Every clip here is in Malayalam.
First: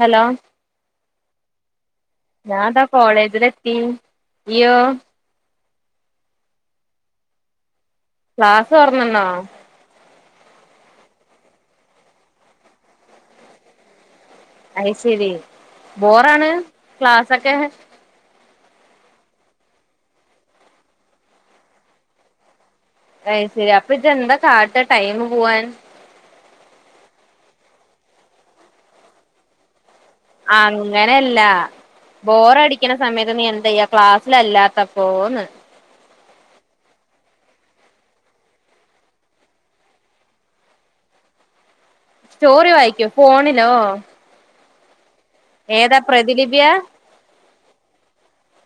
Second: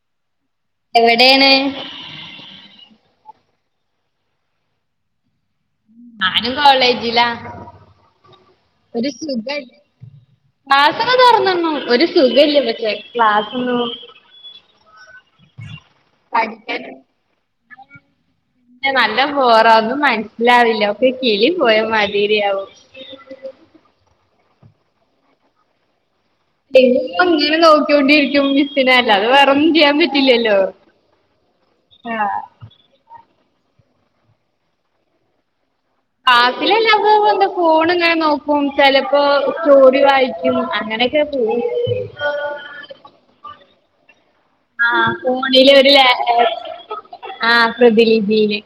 ഹലോ എവിടെയാണ് ഞാൻ ത കോളേജിലെത്തി ഇയോ? ഞാനും കോളേജില ക്ലാസ് ഒരു തൊറന്നണ്ണോ സുഖയില്യ ക്ലാസ് ഒക്കെ തുറന്നന്നു ഒരു സുഖയില്യ പക്ഷേ ക്ലാസൊന്നും അത് ശരി ബോറാണ് ക്ലാസൊക്കെ? നല്ല ബോറാകും ഒന്നും മനസ്സിലാവില്ല ഒക്കെ കിളി പോയ മാതിരിയാവും. അയ് ശരി, അപ്പൊ ജന്താ കാട്ട ടൈം പോവാൻ. അതിപ്പം ഇങ്ങനെ നോക്കിക്കോണ്ടിരിക്കും മിസ്സിനെ അല്ലാതെ വേറൊന്നും ചെയ്യാൻ പറ്റില്ല. അങ്ങനെയല്ല ആഹ് ബോറടി കിണ സമയത്ത് നീ എന്താ ചെയ്യാ ക്ലാസ്സില്ലാത്തപ്പോന്ന് ക്ളാസില്ലാത്തപ്പോ എന്താ, ഫോൺ ഇങ്ങനെ നോക്കും, ചിലപ്പോ സ്റ്റോറി വായിക്കും അങ്ങനെ. ൻ്റെ തുണി [unintelligible] സ്റ്റോറി വായിക്കോ ഫോണിലോ? ആ ഫോണില് ഒരു ഏതാ പ്രതിലിപിയാ ആപ്പ് ആ പ്രതിലിബില്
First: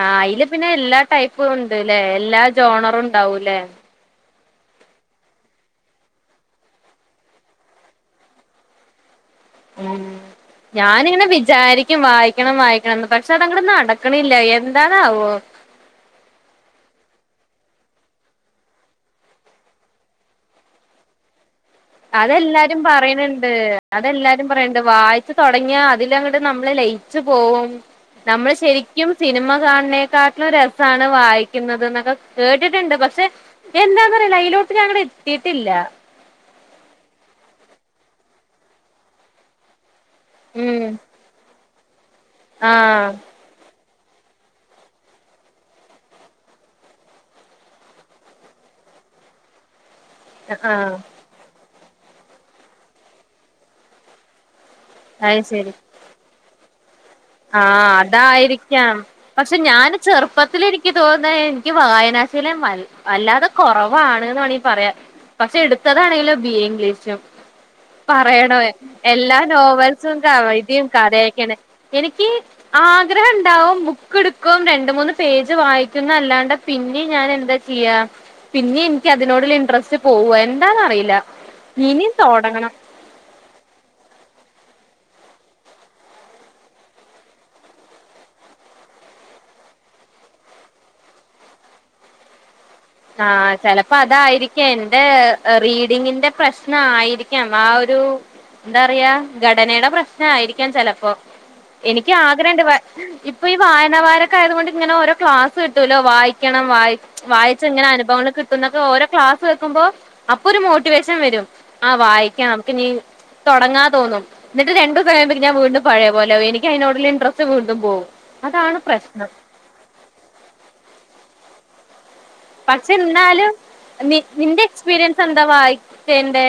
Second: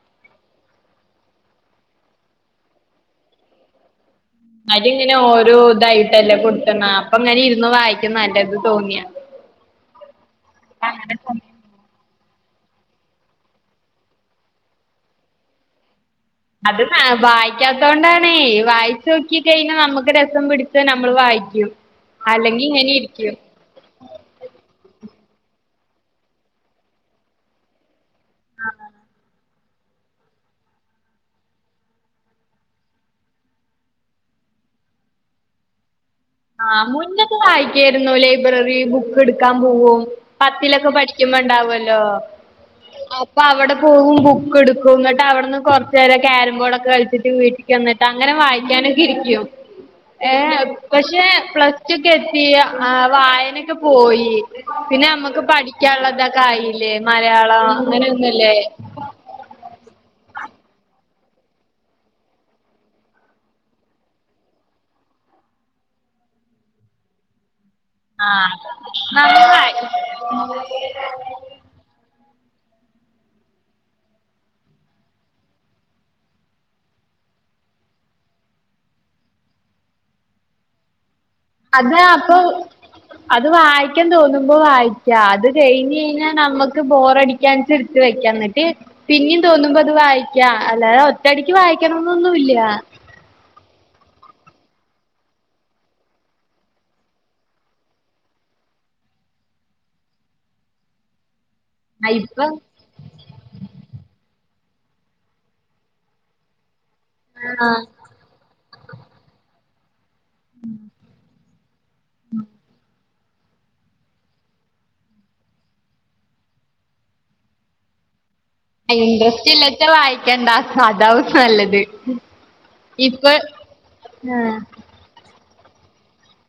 ആഹ അയില് പിന്നെ എല്ലാ ടൈപ്പും ഉണ്ട്ല്ലേ എല്ലാ ജോണറും ഉണ്ടാവൂലേ. അതില് ഇങ്ങനെ ഓരോ ഇതായിട്ടല്ലേ കൊടുത്തണ, അപ്പൊ ഇങ്ങന ഇരുന്ന് വായിക്കുന്ന നല്ലതാ തോന്നിയ ഉം ഞാനിങ്ങനെ വിചാരി എനിക്ക് വായിക്കണം വായിക്കണംന്ന് പക്ഷെ അതങ്ങട് നടക്കണില്ല എന്താണാവോ? അത് ഹെ വായിക്കാത്തോണ്ടാണേ വായിച്ചു നോക്കി കഴിഞ്ഞാ നമ്മുക്ക് രസം പിടിച്ച് നമ്മള് വായിക്കും അല്ലെങ്കി അതെല്ലാരും ഇങ്ങനെ ഇരിക്കും പറയണണ്ട് അതെല്ലാരും പറയണണ്ട് വായിച്ച് തുടങ്ങിയ അതിലങ്ങോട്ട് നമ്മള് ലയിച്ചു പോകുന്നു നമ്മള് ശരിക്കും സിനിമ കാണണേക്കാ [unintelligible] രസാണ് വായിക്കുന്നത് എന്നൊക്കെ കേട്ടിട്ടുണ്ട് പക്ഷെ. എന്താന്നാറില അയിലോട്ട് ഞങ്ങട്ടെ എത്തിയിട്ടില്ല ആ മുന്നൊക്കെ വായിക്കായിരുന്നു ലൈബ്രറി ബുക്ക് എടുക്കാൻ പോകും ഉം പത്തിലൊക്കെ പഠ കിബണ്ടാവല്ലോ ആഹ് അപ്പൊ അവിടെ പോകും ബുക്ക് എടുക്കും എന്നിട്ട് അവിടുന്ന് കൊറച്ച നേരം ക്ാരംോർഡൊക്കെ കളിച്ചിട്ട വീട്ട ന്നിട്ട് അങ്ങനെ വായിക്കാനൊക്കെ ഇരിക്കുവോ ഉ [unintelligible] ഏ പക്ഷെ പ്ലസ് ടു ഒക്കെ എത്തി ആ വായനൊക്കെ പോയി പിന്നെ അത് നമ്മക്ക് ശരി പഠിക്കാനുള്ളതൊക്കെ ആയില്ലേ മലയാളം ആഹ് അങ്ങനെയൊന്നുംല്ലേ അതായിരിക്കാം പക്ഷെ ഞാാന് ചെറുപ്പത്തിൽ എനിക്ക് തോന്ന എനിക്ക് വായനാശയിലെ മല വല്ലാതെ കുറവാണ്ന്ന് വേണെ പറയാ പക്ഷെ എടുത്തതാണെങ്കലോ ബി എ ഇംഗ്ലീഷ് ആഹ് പറയണോ എല്ലാ നന്നായി നോവൽസും കവൈതിയും കഥയൊക്കെയാണ് എനിക്ക് ആഗ്രഹം ഉണ്ടാവും ബുക്ക് എടുക്കും രണ്ട മൂന്ന് പേജ് വായിക്കുന്ന അല്ലാണ്ട് പിന്നെ ഞാൻ എന്താ ചെയ്യാ പിന്നെ എനിക്ക് അതിനോടുള്ള ഇൻട്രസ്റ്റ് പോവു എന്താന്ന അറിയില്ല അതിന് അപ്പൊ അത് വായിക്കാൻ തോന്നുമ്പോ വായിക്കാ അത് കഴിഞ ഴിഞ്ഞാൽ നമ്മക്ക് ബോറടി [unintelligible] ടുത്ത് വെക്ക എന്നിട്ട് പിന്നിം തോന്നുമ്പോ അത് വായിക്കാ അല്ലാതെ ഒറ്റടിക്ക് വായിക്കണന്നൊന്നുംല്ല ആഹ് ചിലപ്പോ അതായിരിക്കാം എന്റെ റീഡിങ്ങിന്റെ പ്രശ്ന ആയിരിക്കാം ആ ഒരു എന്താ പറയാ ഘടനയുടെ പ്രശ്ന ആയിരിക്കാൻ ചിലപ്പോ എനിക്ക് ആഹ് ഇപ്പൊ ആഗ്രഹം ഉണ്ട് ഇപ്പൊ ഈ വായനവാരൊക്കെ ആയത് കൊണ്ട് ഇങ്ങനെ ഓരോ ക്ലാസ് കിട്ടൂല്ലോ വായിക്കണം വായി യിച്ച ഇങ്ങനെ അനുഭവങ്ങൾ കിട്ടുന്നൊക്ക ഓരോ ക്ലാസ് കേൾക്കു ബോ അപ്പൊ ഒരു മോട്ടിവേഷൻ വരും ആ വായിക്കാം നമുക്ക് നീ തുടങ്ങാ തോനും എന്നിട്ട് രണ്ടു സമയം ഞാൻ വീണ്ടും പഴയ പോലോ എനിക്ക് അതിനോടുള്ള ഇൻടറ്രസ്റ്റ് വീണ്ടും പോകും ഇൻറ്രസ്റ്റ് ഇല്ലാത്ത വായിക്കണ്ടാ അതാവും നല്ലത് പക്ഷെ ഇപ്പൊ എന്നാലും ആഹ് നിന്റെ എക്സ്പീരിയൻസ് എന്താ വായിച്ചേന്റെ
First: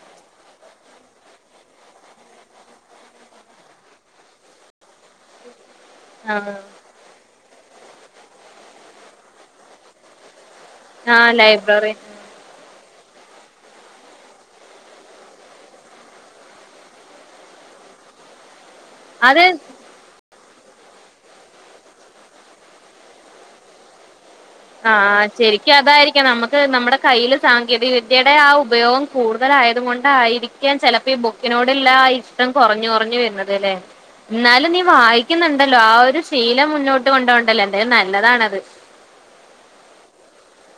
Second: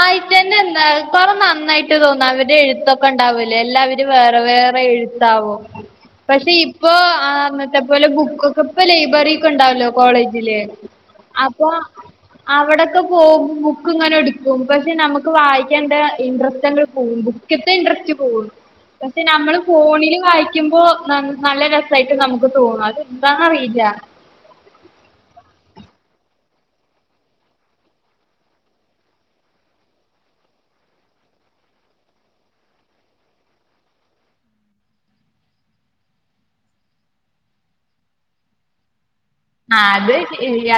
[inaudible] കൊറ നന്നായിട്ട് തോന്നും അവര് എഴുത്തൊക്കെ ഉണ്ടാവൂലേ എല്ലാവരും വേറെ വേറെ എഴുത്താവും പക്ഷെ ആഹ് ഇപ്പൊ ആ അന്നത്തെ പോലെ ബുക്കക്കെ ഇപ്പ ലൈബ്രറിക്ക ഉണ്ടാവല്ലോ കോളേജില് ആഹ് അപ്പൊ ലൈബ്രറി അവിടെൊക്കെ പോകും ബുക്ക് ഇങ്ങനെ എടുക്ക പക്ഷെ നമുക്ക് വായിക്കാണ്ട ഇൻട്രസ്റ്റ്ങ്ങൾ പോവും ബുക്കത്തെ ഇൻട്രസ്റ്റ് പോകും പക്ഷെ അത് നമ്മള് ഫോണില് വായിക്കുമ്പോ നല്ല രസമായിട്ട് നമുക്ക് തോന്നും അത് എന്താണറിയില്ല ആഹ് ശെരിക്കും അതായിരിക്കാം നമുക്ക് നമ്മുടെ കയ്യിൽ സാങ്കേതിക വിദ്യയുടെ ആ ഉപയോഗം കൂടുതലായത കൊണ്ടായിയിരിക്കാൻ ചിലപ്പോ ഈ ബുക്കിനോടുള്ള ആ ഇഷ്ടം കുറഞ്ഞു കുറഞ്ഞു വരുന്നത് ലേ ഇന്നാലും നീ വായിക്കുന്നുണ്ടല്ലോ ആ ഒരു ശീലം മുന്നോട്ട് കൊണ്ടോണ്ടല്ലോ എന്തായാലും നല്ലതാണത് ആ അത്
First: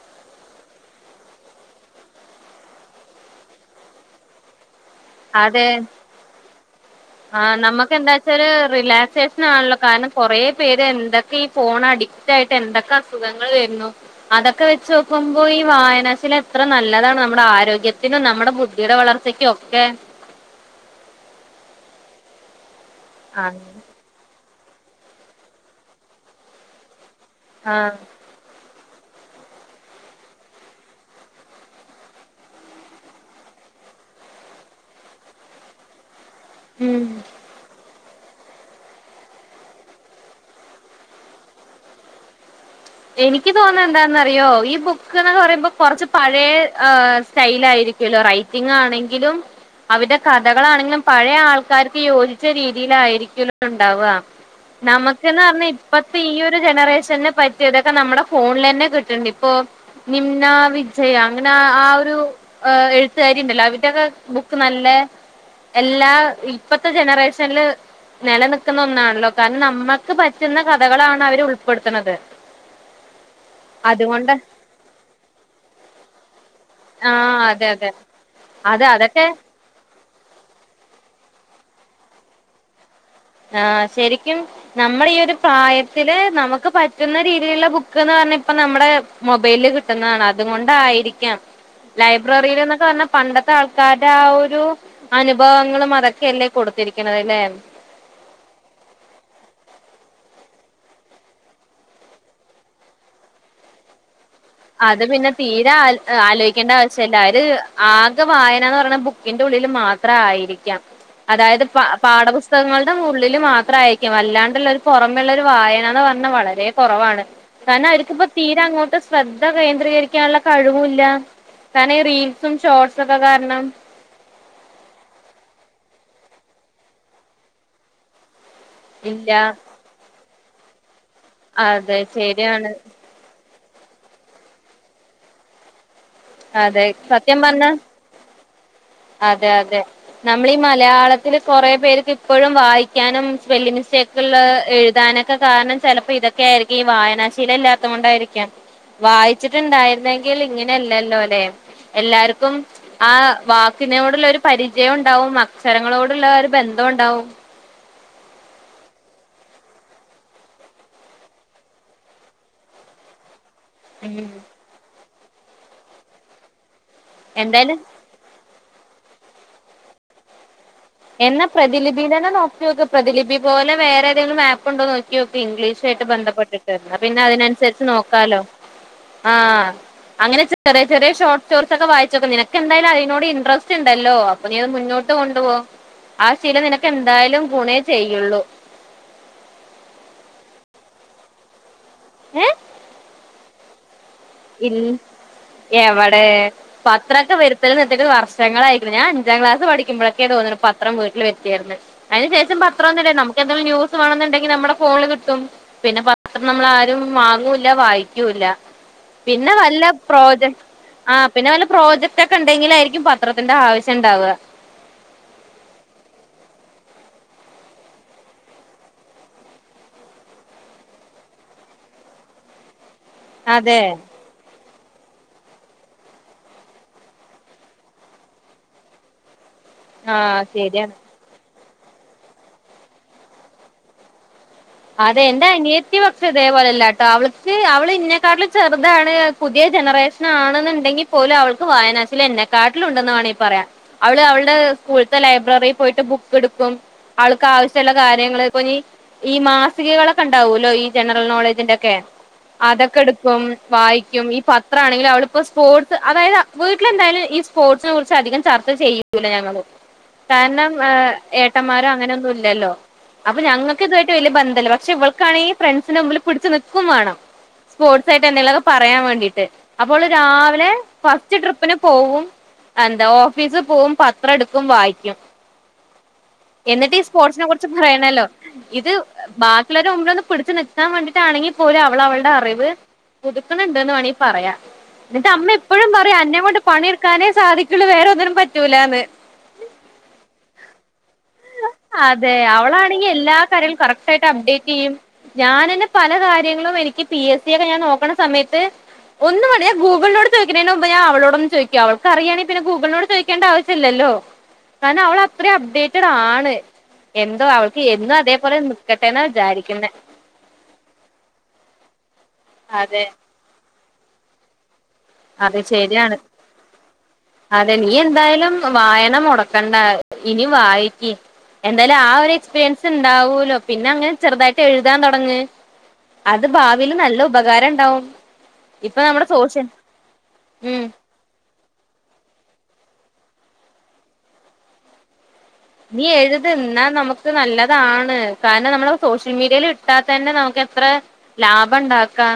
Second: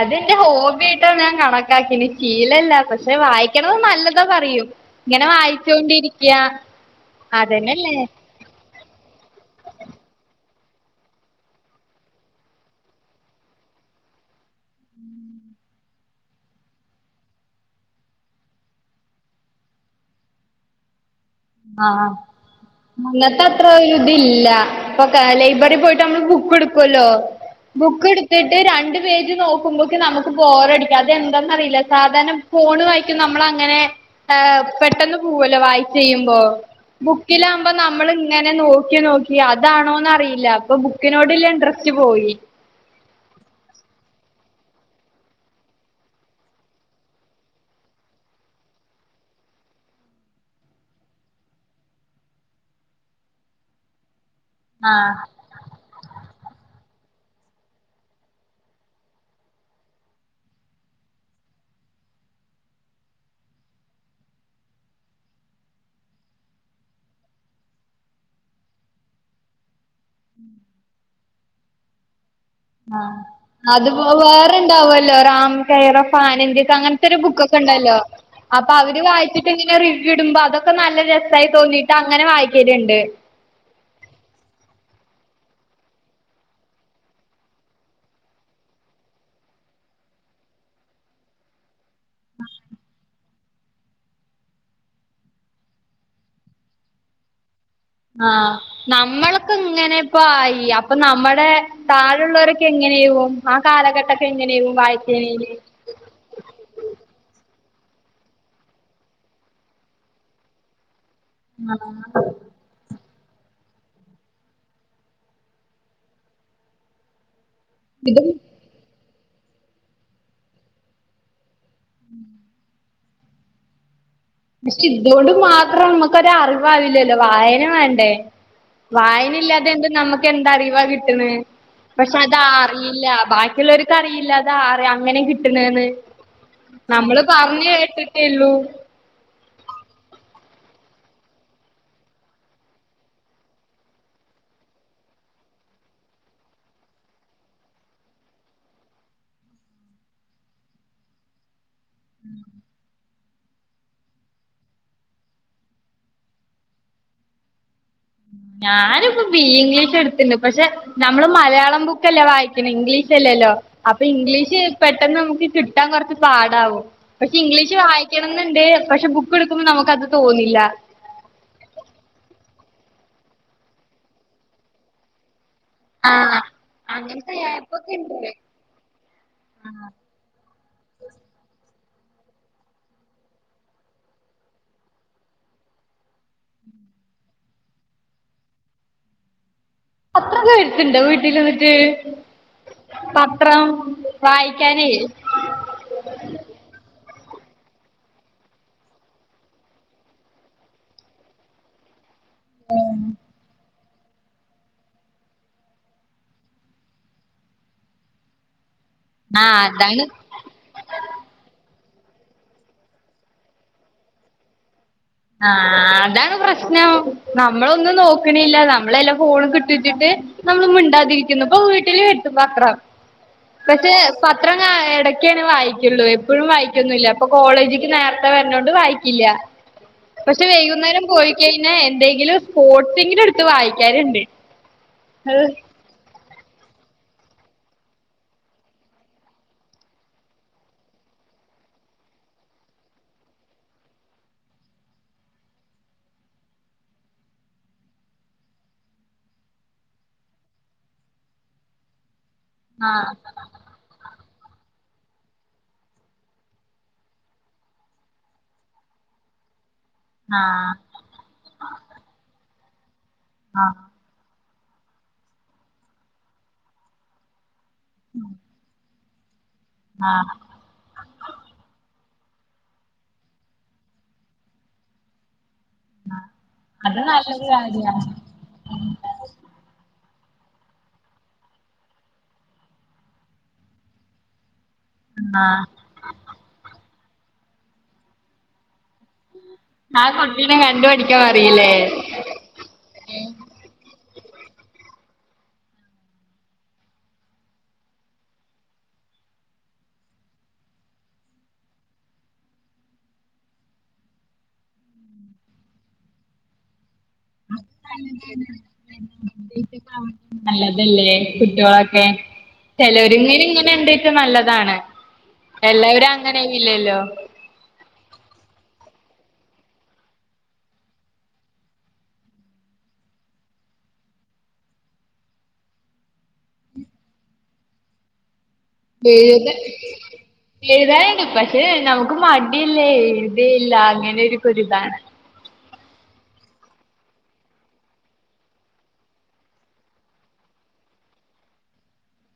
അതെന്റെ ഹോബിായിട്ടാ ഞാൻ കണക്കാക്കി ശീലല്ല പക്ഷെ വായി വായിക്ക്ണ നല്ലതോ പറയും ഇങ്ങനെ അതെ വായിച്ച കൊണ്ടിരിക്കയാ അതന്നെല്ലേ ചെലെ റിലാക്സേഷൻ ആണല്ലോ കാരണം കൊറേ പേര് എന്തൊക്കെ ഈ ഫോണ അടി ട്ടായിട്ട് എന്തൊക്കെ അസുഖങ്ങൾ വരുന്നു അതൊക്കെ വെച്ച് നോക്കുമ്പോ ഈ വായനാ ശീല എത്ര നല്ലതാണ് നമ്മുടെ ആരോഗ്യത്തിനും നമ്മുടെ ബുദ്ധിയുടെ വളർച്ചയ്ക്കും ഒക്കെ ആഹ് നല്ലത് ആണ് അത്രയ് ല്ല ലൈബ്രറി പോയിട്ട് നമ്മള് ബുക്ക് എടുക്കല്ലോ ആഹ് ബുക്ക് ഇട്ട് രണ്ട് പേജ് നോക്കുമ്പോക്ക് നമുക്ക് ബോറടിക്കും അതെന്താന്നറിയില്ല സാധാര ഫോണ് വായിക്കും നമ്മള് അങ്ങനെ ഹെ പെട്ടെന്ന് പോവല്ലോ വായിച്ച് കയ്യും ഇപ്പെ ഉം ബുക്ക് ലാവു അപ്പൊ നമ്മള് ഇങ്ങനെ നോക്കി നോക്കി അതാണോന്ന് അറിയില്ല അപ്പൊ ബുക്കിനോട്ള്ള ഇൻട്രസ്റ്റ് പോയി എനിക്ക് തോന്നുന്നത് എന്താന്ന അറിയോ ഈ ബുക്ക് എന്ന പറയുമ്പോ കൊറച്ച് പഴയ ഹ് സ്റ്റൈല് ആയിരി റൈറ്റിംഗ് ആണെങ്കിലും അവിടെ കഥകളാണെങ്കിലും പഴയ ആൾക്കാർക്ക് യോജിച്ച രീതിയിലായിരിക്കൊലോ ഇണ്ടാവ ആഹ് നമുക്ക് എന്ന് പറഞ്ഞ ഇപ്പത്തെ ഈ ഒരു ജനറേഷനെ പറ്റി ഇതൊക്കെ നമ്മുടെ ഫോണില് തന്നെ കിട്ട്ണ് ണ്ട് ഇപ്പൊ നിംന വിജയ അങ്ങനെ ആ ഒരു എഴുത്തുകാരി ഇണ്ടല്ലോ അവിരുടെ ഒക്കെ ബുക്ക് നല്ല എല്ലാ ഇപ്പത്തെ ജനറേഷനിൽ നിലനിൽക്കുന്ന ഒന്നാണല്ലോ കാരണം നമ്മ ക്ക് പറ്റുന്ന കഥകളാണ് അവർ ഉൾപ്പെടുത്തണ്ത് ആഹ് അത്പ്പോ വേറെ ഇണ്ടാവല്ലോ Ram care of Annie India അങ്ങനത്തെ ഒരു ആഹ് ബുക്ക് ഒക്കെ അതെ അതെ ഉണ്ടല്ലോ അപ്പൊ അതെ അവര് അതൊക്കെ വായിച്ചിട്ട്‌ റിവ്യൂ ഇടുമ്പോ അതൊക്കെ നല്ല രസമായി തോന്നീട്ട് അങ്ങനെ വായിക്കലുണ്ട് ആഹ് ശരിക്കും നമ്മള് ഈ ഒരു പ്രായത്തില് നമുക്ക് പറ്റുന്ന രീതിയിലുള്ള ബുക്ക്ന്ന് പറഞ്ഞ ഇപ്പം നമ്മുടെ മൊബൈയ്ല് കിട്ടുന്നതാണ് അതുകൊണ്ടായിരിക്കാം ലൈബ്രറിൽ എന്നൊക്കെ പറഞ്ഞാൽ പണ്ടത്തെ ത്തെ ആൾക്കാരുടെ ആ ഒരു അനുഭവങ്ങളും അതൊക്കെയ അല്ലേ കൊടുത്തിരിക്കുന്നത് അല്ലെ ആഹ് നമ്മളക്കെ ഇങ്ങനെ ഇപ്പോ ആയി അപ്പൊ നമ്മടെ താഴുള്ളവരൊക്കെ എങ്ങനെയാവും ആ കാലഘട്ടൊക്കെ എങ്ങനെവും അത് പിന്നെ വായിച്ചില്ലങ്കിൽ തീരെ ആ ആലോയിക്കേണ്ട ആവശ്യല്ല അവര് ആകെ വായനന്ന് പറഞ്ഞാ ബുക്കിന്റെ ഉള്ളില് മാത്രം ആയിരിക്കാം അതായത് പാ പാഠപുസ്തകം പുസ്തകങ്ങളുടെ ഉള്ളില് മാത്രം ആയിരിക്കും അല്ലാണ്ടുള്ള ഒരു പുറമെ ഉള്ള ഒരു വായന എന്ന് പറഞ്ഞാൽ വളരെ കുറവാണ് കാരണം അവർക്കി ഇപ്പോ തീരെ അങ്ങോട്ട് ശ്രദ്ധ കേന്ദ്രീകരിക്കാനുള്ള കഴിവും ഇല്ല കാരണം റീൽസും ഷോർട്സും ഒക്കെ കാരണം, പക്ഷെ ഇതുകൊണ്ട് മാത്രം നമുക്കൊരു അറിവായില്ലല്ലോ. വായന വേണ്ടേ. ഇല്ല വായന ഇല്ലാതെ എന്ത് നമുക്ക് എന്താ അറിവാ കിട്ട്ണ്. അതെ പക്ഷെ അതാ ശരിയാണ് അറിയില്ല ബാ പിള്ളേർക്ക് അറിയില്ല, അത് [unintelligible] അങ്ങനെ കിട്ട്ണെന്ന്. അതെ നമ്മള് സത്യം പറഞ്ഞ് പറഞ്ഞ കേട്ടിട്ടേള്ളൂ. അതെ അതെ. നമ്മളീ ഈ മലയാളത്തില് കുറെ പേർക്ക് ഇപ്പോഴും വായിക്കാനും, സ്പെല്ലിങ് മിസ്റ്റേക്, കിള്ള എഴുതാനൊക്കെ കാരണം, ചിലപ്പോ ഇതൊക്കെ ആയിരിക്കും. ഈ വായനാശീലം ഇല്ലാത്തത് കൊണ്ടായിരിക്കാം. വായിച്ചിട്ടുണ്ടായിരുന്നെങ്കിൽ ഇങ്ങനെയല്ലല്ലോ എല്ലാർക്കും ആ വാക്കിനോടുള്ള ഒരു പരിചയം ഉണ്ടാവും. അക്ഷരങ്ങളോടുള്ള ഒരു ബന്ധം ഉണ്ടാവും. ഞാനിപ്പം ബി എ ഇംഗ്ലീഷ് എടുത്തിണ്ട്. പക്ഷെ, നമ്മള് മലയാളം ബുക്കല്ലേ വായിക്കണ്. ഇംഗ്ലീഷ് അല്ലല്ലോ. അപ്പൊ ഉം ഇംഗ്ലീഷ് പെട്ടെന്ന് നമുക്ക് കിട്ടാൻ കുറച്ച് പാടാവും. പക്ഷെ ഇംഗ്ലീഷ് എന്തായാലും വായി ക്ക്ണം എന്നുണ്ട്. പക്ഷെ ബുക്ക് എടുക്കുമ്പോ നമുക്ക് അത് തോന്നില്ല. എന്നാ പ്രതിലിപി തന്നെ നോക്കി നോക്ക്. പ്രതിലിപി പോലെ വേറെ ഏതങ്കിലും ആപ്പ് ഉണ്ടോ നോക്കി നോക്ക്. ഇംഗ്ലീഷ യിട്ട് ആഹ് ബന്ധപ്പെട്ടിട്ട്. പിന്നെ അങ്ങനത്തെ അതിനനുസരിച്ച് ആപ്പൊക്കെ ഉണ്ട് നോക്കാലോ. ആഹ് അങ്ങനെ ചെറിയ ചെറിയ ഷോർട്ട് സ്റ്റോറിസ് ഒക്കെ വായിച്ചോക്ക്. നിനക്ക് എന്തായാലും അയിനോട് ഇൻറസ്റ്റ് ഇണ്ടല്ലോ. അപ്പൊ നീയത് മുന്നോട്ട് കൊണ്ടു പോ. ആ ശിലം നിനക്ക് എന്തായാലും ഗുണേ ചെയ്യുള്ളൂ. പത്രൊക്കെ വര്ത്ത്ണ്ടോ വീട്ടിള് മറ്റേ. ഏ പത്രം ഇൽ വായിക്കാനേ എവടെ. പത്രം ഒക്കെ വരുത്തല് നിർത്തിയിട്ട് വർഷങ്ങളായിരിക്ക്ണ്. ഞാൻ അഞ്ചാം ക്ലാസ് പഠിക്കുമ്പോക്കേ തോന്നുന്നു പത്രം വീട്ടില് വരുത്തിയായിരുന്ന്. അതിനു ശേഷം പത്രം ഒന്നുല്ല. നമുക്ക് എന്തേലും ന്യൂസ് സ് വാണെന്നുണ്ടെങ്കിൽ നമ്മുടെ ഫോണില് കിട്ടും. പിന്നെ പത്രം നമ്മൾ ആരും വാങ്ങൂല്ല, വായിക്കൂല്ല. പിന്നെ ആഹ് വല്ല അതാണ് പ്രോജക്ട്, ആഹ് പിന്നെ വല്ല പ്രോജക്ട് ഒക്കെ ഉണ്ടെങ്കിലാ ആയിരിക്കും, പത്രത്തിന്റെ ആവശ്യം ഉണ്ടാവുക. ആഹ് അതാണ് പ്രശ്നം. നമ്മളൊന്നും നോക്കണ്ല്ല. നമ്മളെല്ലാം ഫോണ് കിട്ടൂന്ന്ച്ച്ട്ട്. നമ്മള് മിണ്ടാതിരിക്കുന്നു. ഇപ്പൊ വീട്ടില് കിട്ടും. അതെ പക്ഷെ, പത്രം ഞാ ഇടക്കാണ് വായിക്കുള്ളൂ. എപ്പോഴും വായിക്കൊന്നില്ല. അപ്പൊ കോളേജക്ക് നേരത്തെ വരുന്നോണ്ട് വായിക്കില്ല. ആഹ് പക്ഷെ ശരിയാണ് വൈകുന്നേരം പോയി കഴിഞ്ഞാൽ എന്തെങ്കിലും സ്പോർട്സങ്കിലും എടുത്ത് വായിക്കാറുണ്ട്. അതെ എന്റെ ആഹ് അനിയ ത്തി പക്ഷേ ഇതേപോലെല്ലാട്ടോ. അവൾക്ക് അവളെന്നേക്കാട്ടി ചെറുതാണ്, പുതിയ ജനറേഷനാ ണെന്ന് ണ്ടെങ്കി പോലും അവൾക്ക് വായനാശീലം എന്നെക്കാട്ടിലും ഉണ്ടെന്ന് വേണീ പറയാം. അവള് അവളുടെ സ്കൂളത്തെ ലൈബ്രറിൽ പോയിട്ട് ബുക്കെടുക്കും. ആൾക്കാവശ്യള്ള കാര്യങ്ങള് ഇപ്പൊനി, ഈ മാസികകളൊക്കെ ഉണ്ടാവൂല്ലോ, ഈ ജനറൽ നോളേജിന്റൊക്കെ. അതൊക്കെടുക്കും, വായിക്കും. ഈ പത്രാണെങ്കിലും അവളിപ്പോൾ സ്പോർട്സ് അതായത് വീട്ടിലെന്തായാലും, ഈ സ്പോർട്സിനെ കുറിച്ച് അധികം ചർച്ച ചെയ്യും. പിന്നെ ഞങ്ങളും. കാരണം ആഹ് ഏഹ് ഏട്ടന്മാരോ അങ്ങനൊന്നും ഇല്ലല്ലോ. അപ്പൊ ആഹ് ഞങ്ങൾക്കിതാ യിട്ട് വലിയ ബന്ധല്ല. പക്ഷെ ഇൾക്കാണെങ്കില് ഫ്രണ്ട്സിന് മുമ്പില് പിടച്ച് നിൽക്കുവേണം. സ്പോർട്സായിട്ട് എന്തെങ്കിലൊക്കെ പറയാൻ വേണ്ടീട്ട്. അപ്പോ അവള് ആഹ് രാവിലെ, ഫസ്റ്റ് ട്രിപ്പിന് പോവും. എന്താ ഓഫീസിൽ പോകും. പത്രം എടുക്കും വായിക്കും. എന്നിട്ട് അത് ഈ നല്ലൊരു സ്പോർട്സിനെ കുറിച്ച് കാര്യാണ് പറയണല്ലോ, ഇത് ബാക്കിയുള്ളവരുടെ മുമ്പിലൊന്ന് പിടിച്ച് നിക്കാൻ വേണ്ടിട്ടാണെങ്കി പോലും, അവള് അവളുടെ അറിവ് പുതുക്കണണ്ട്ന്ന് വേണെങ്കിൽ പറയാം. എന്നിട്ട് അമ്മ ആഹ് എപ്പോഴും പറയും. അന്നെ കൊണ്ട് പണിയെടുക്കാനേ സാധിക്കുള്ളൂ. വേറെ ഒന്നിനും പറ്റൂലാന്ന്. ആ കുട്ടീനെ കണ്ടു പഠിക്കാൻ പറീല്ലേ. അതെ അവളാണെങ്കിൽ എല്ലാ കാര്യങ്ങളും കറക് റ്റായിട്ട് അപ്ഡേറ്റ് ചെയ്യും. ഞാൻ ന്നെ പല കാര്യങ്ങളും, എനിക്ക് പി എസ്സിക്കെ ഞാൻ നോക്കണ സമയത്ത്, ഒന്ന് വേണ്ട. ഞാൻ ഗൂഗിളിനോട് ചോദിക്കുന്നതിന് മുമ്പ് ഞാൻ അവളോടൊന്ന് ചോദിക്കും. അവക്ക് അറിയണേല് പിന്നെ ഗൂഗളിനോട് ചോയ് ക്കേണ്ടാവശ്യല്ലല്ലോ കാരണം അവളത്രയും അപ്ഡേറ്റഡ് ആണ് എന്തോ അവൾക്ക് എന്നും അതേപോലെ നി [unintelligible] ഇനിപ്പൊ അവൾക്ക് നല്ലതല്ലേ കുട്ട്യോളൊക്കെ അതെ ചെലോര് ലീവിങ്ങനെ എന്തേട്ടും നല്ലതാണ് അത് എല്ലാവരും ശരിയാണ് അങ്ങനെ ഇല്ലല്ലോ അതെ നീ എന്തായാലും വായന മുടക്കണ്ട ഇനി വായിക്കി എന്തായാലും ആ ഒരു എക്സ്പീരിയൻസ് ഉണ്ടാവൂല്ലോ പിന്നെ അങ്ങനെ ചെറുതായിട്ട് എഴുതാൻ തൊടങ്ങ് അത് ഭാവിയീൽ നല്ല ഉപകാരം ഇണ്ടാവും ഇപ്പൊ നമ്മുടെ സോഷ്യൽ ഉം എഴുതാന്ണ്ട് പക്ഷെ നമുക്ക് മടിയല്ലേ എഴുതേയില്ല അങ്ങനൊക്കെയൊരിതാണ് നീ എഴുത് ഇന്നാനമുക്ക് നല്ലതാണ് കാരണം നമ്മള് സോഷ്യൽമീഡിയയിൽ ഇട്ടാത്തെന്നെ നമുക്ക് എത്രെ ലാഭണ്ടാക്കാ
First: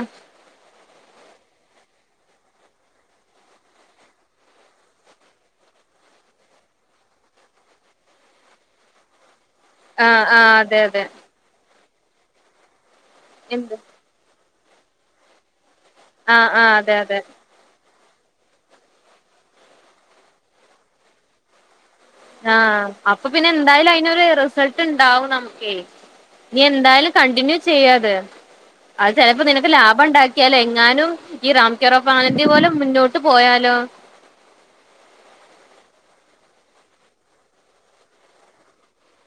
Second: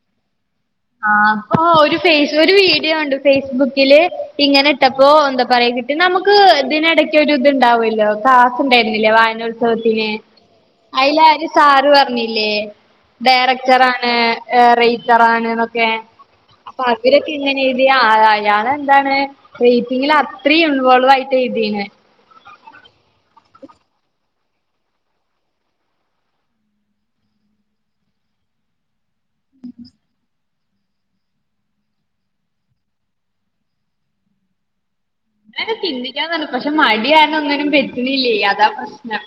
ആ അപ്പൊ ഒരു ഫൈസ് ഒരു വീഡിയോ കണ്ട് ഫേയിസ്ബുക്കില് ഇങ്ങനെ ഇട്ടപ്പോ എന്തപറയാ കി നമുക്ക് ഇതിനെടയ്ക്കൊരു ഇത്ണ്ടാവൊല്ലോ ക്ലാസ്സ് ഉണ്ടായിരുന്നില്ലേ വായനോ കേട്ടിലേ ആഹ് ആഹ് അതെ അതെ അയിലാരിസ് സാറ് പറഞ്ഞില്ലേ എന്ത് ഡയറക്ടറാണ് റൈറ്ററാണെന്നൊക്കെ ആഹ് ആഹ് അപ്പൊ അതെ അതെ അവരൊക്കെ അങ്ങനെ എഴ്തിയാ അയാളെന്താണ് റൈറ്റിങ്ങില് അത്രയും ഇൻ വോൾവായിട്ടെ എഴുതീണ് ആ അപ്പൊ പിന്നെന്തായാലു അയിനൊരു റിസൾട്ട്ണ്ടാവും നമുക്കെ നീ എന്തായാലും കണ്ടിന്യൂ ചെയ്യത് അഹ് ചെലപ്പോ നിനക്ക് ലാഭം ഉണ്ടാക്കിയാലെങ്ങാനും ഈ റാംക്കിറോപ്പാന്റ് പോലും മുന്നോട്ട് പോയാലോ അങ്ങനെ ചിന്തിക്കായിരുന്നു പക്ഷെ മടി കാര്ണം ഒന്നിനും പറ്റെണില്ലേ അതാ പ്രശ്നം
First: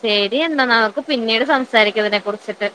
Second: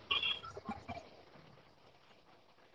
ശരി എന്നാ നമുക്ക് പിന്നീട് സംസാരിക്കാ ഇതിനെ കുറിച്ചിട്ട്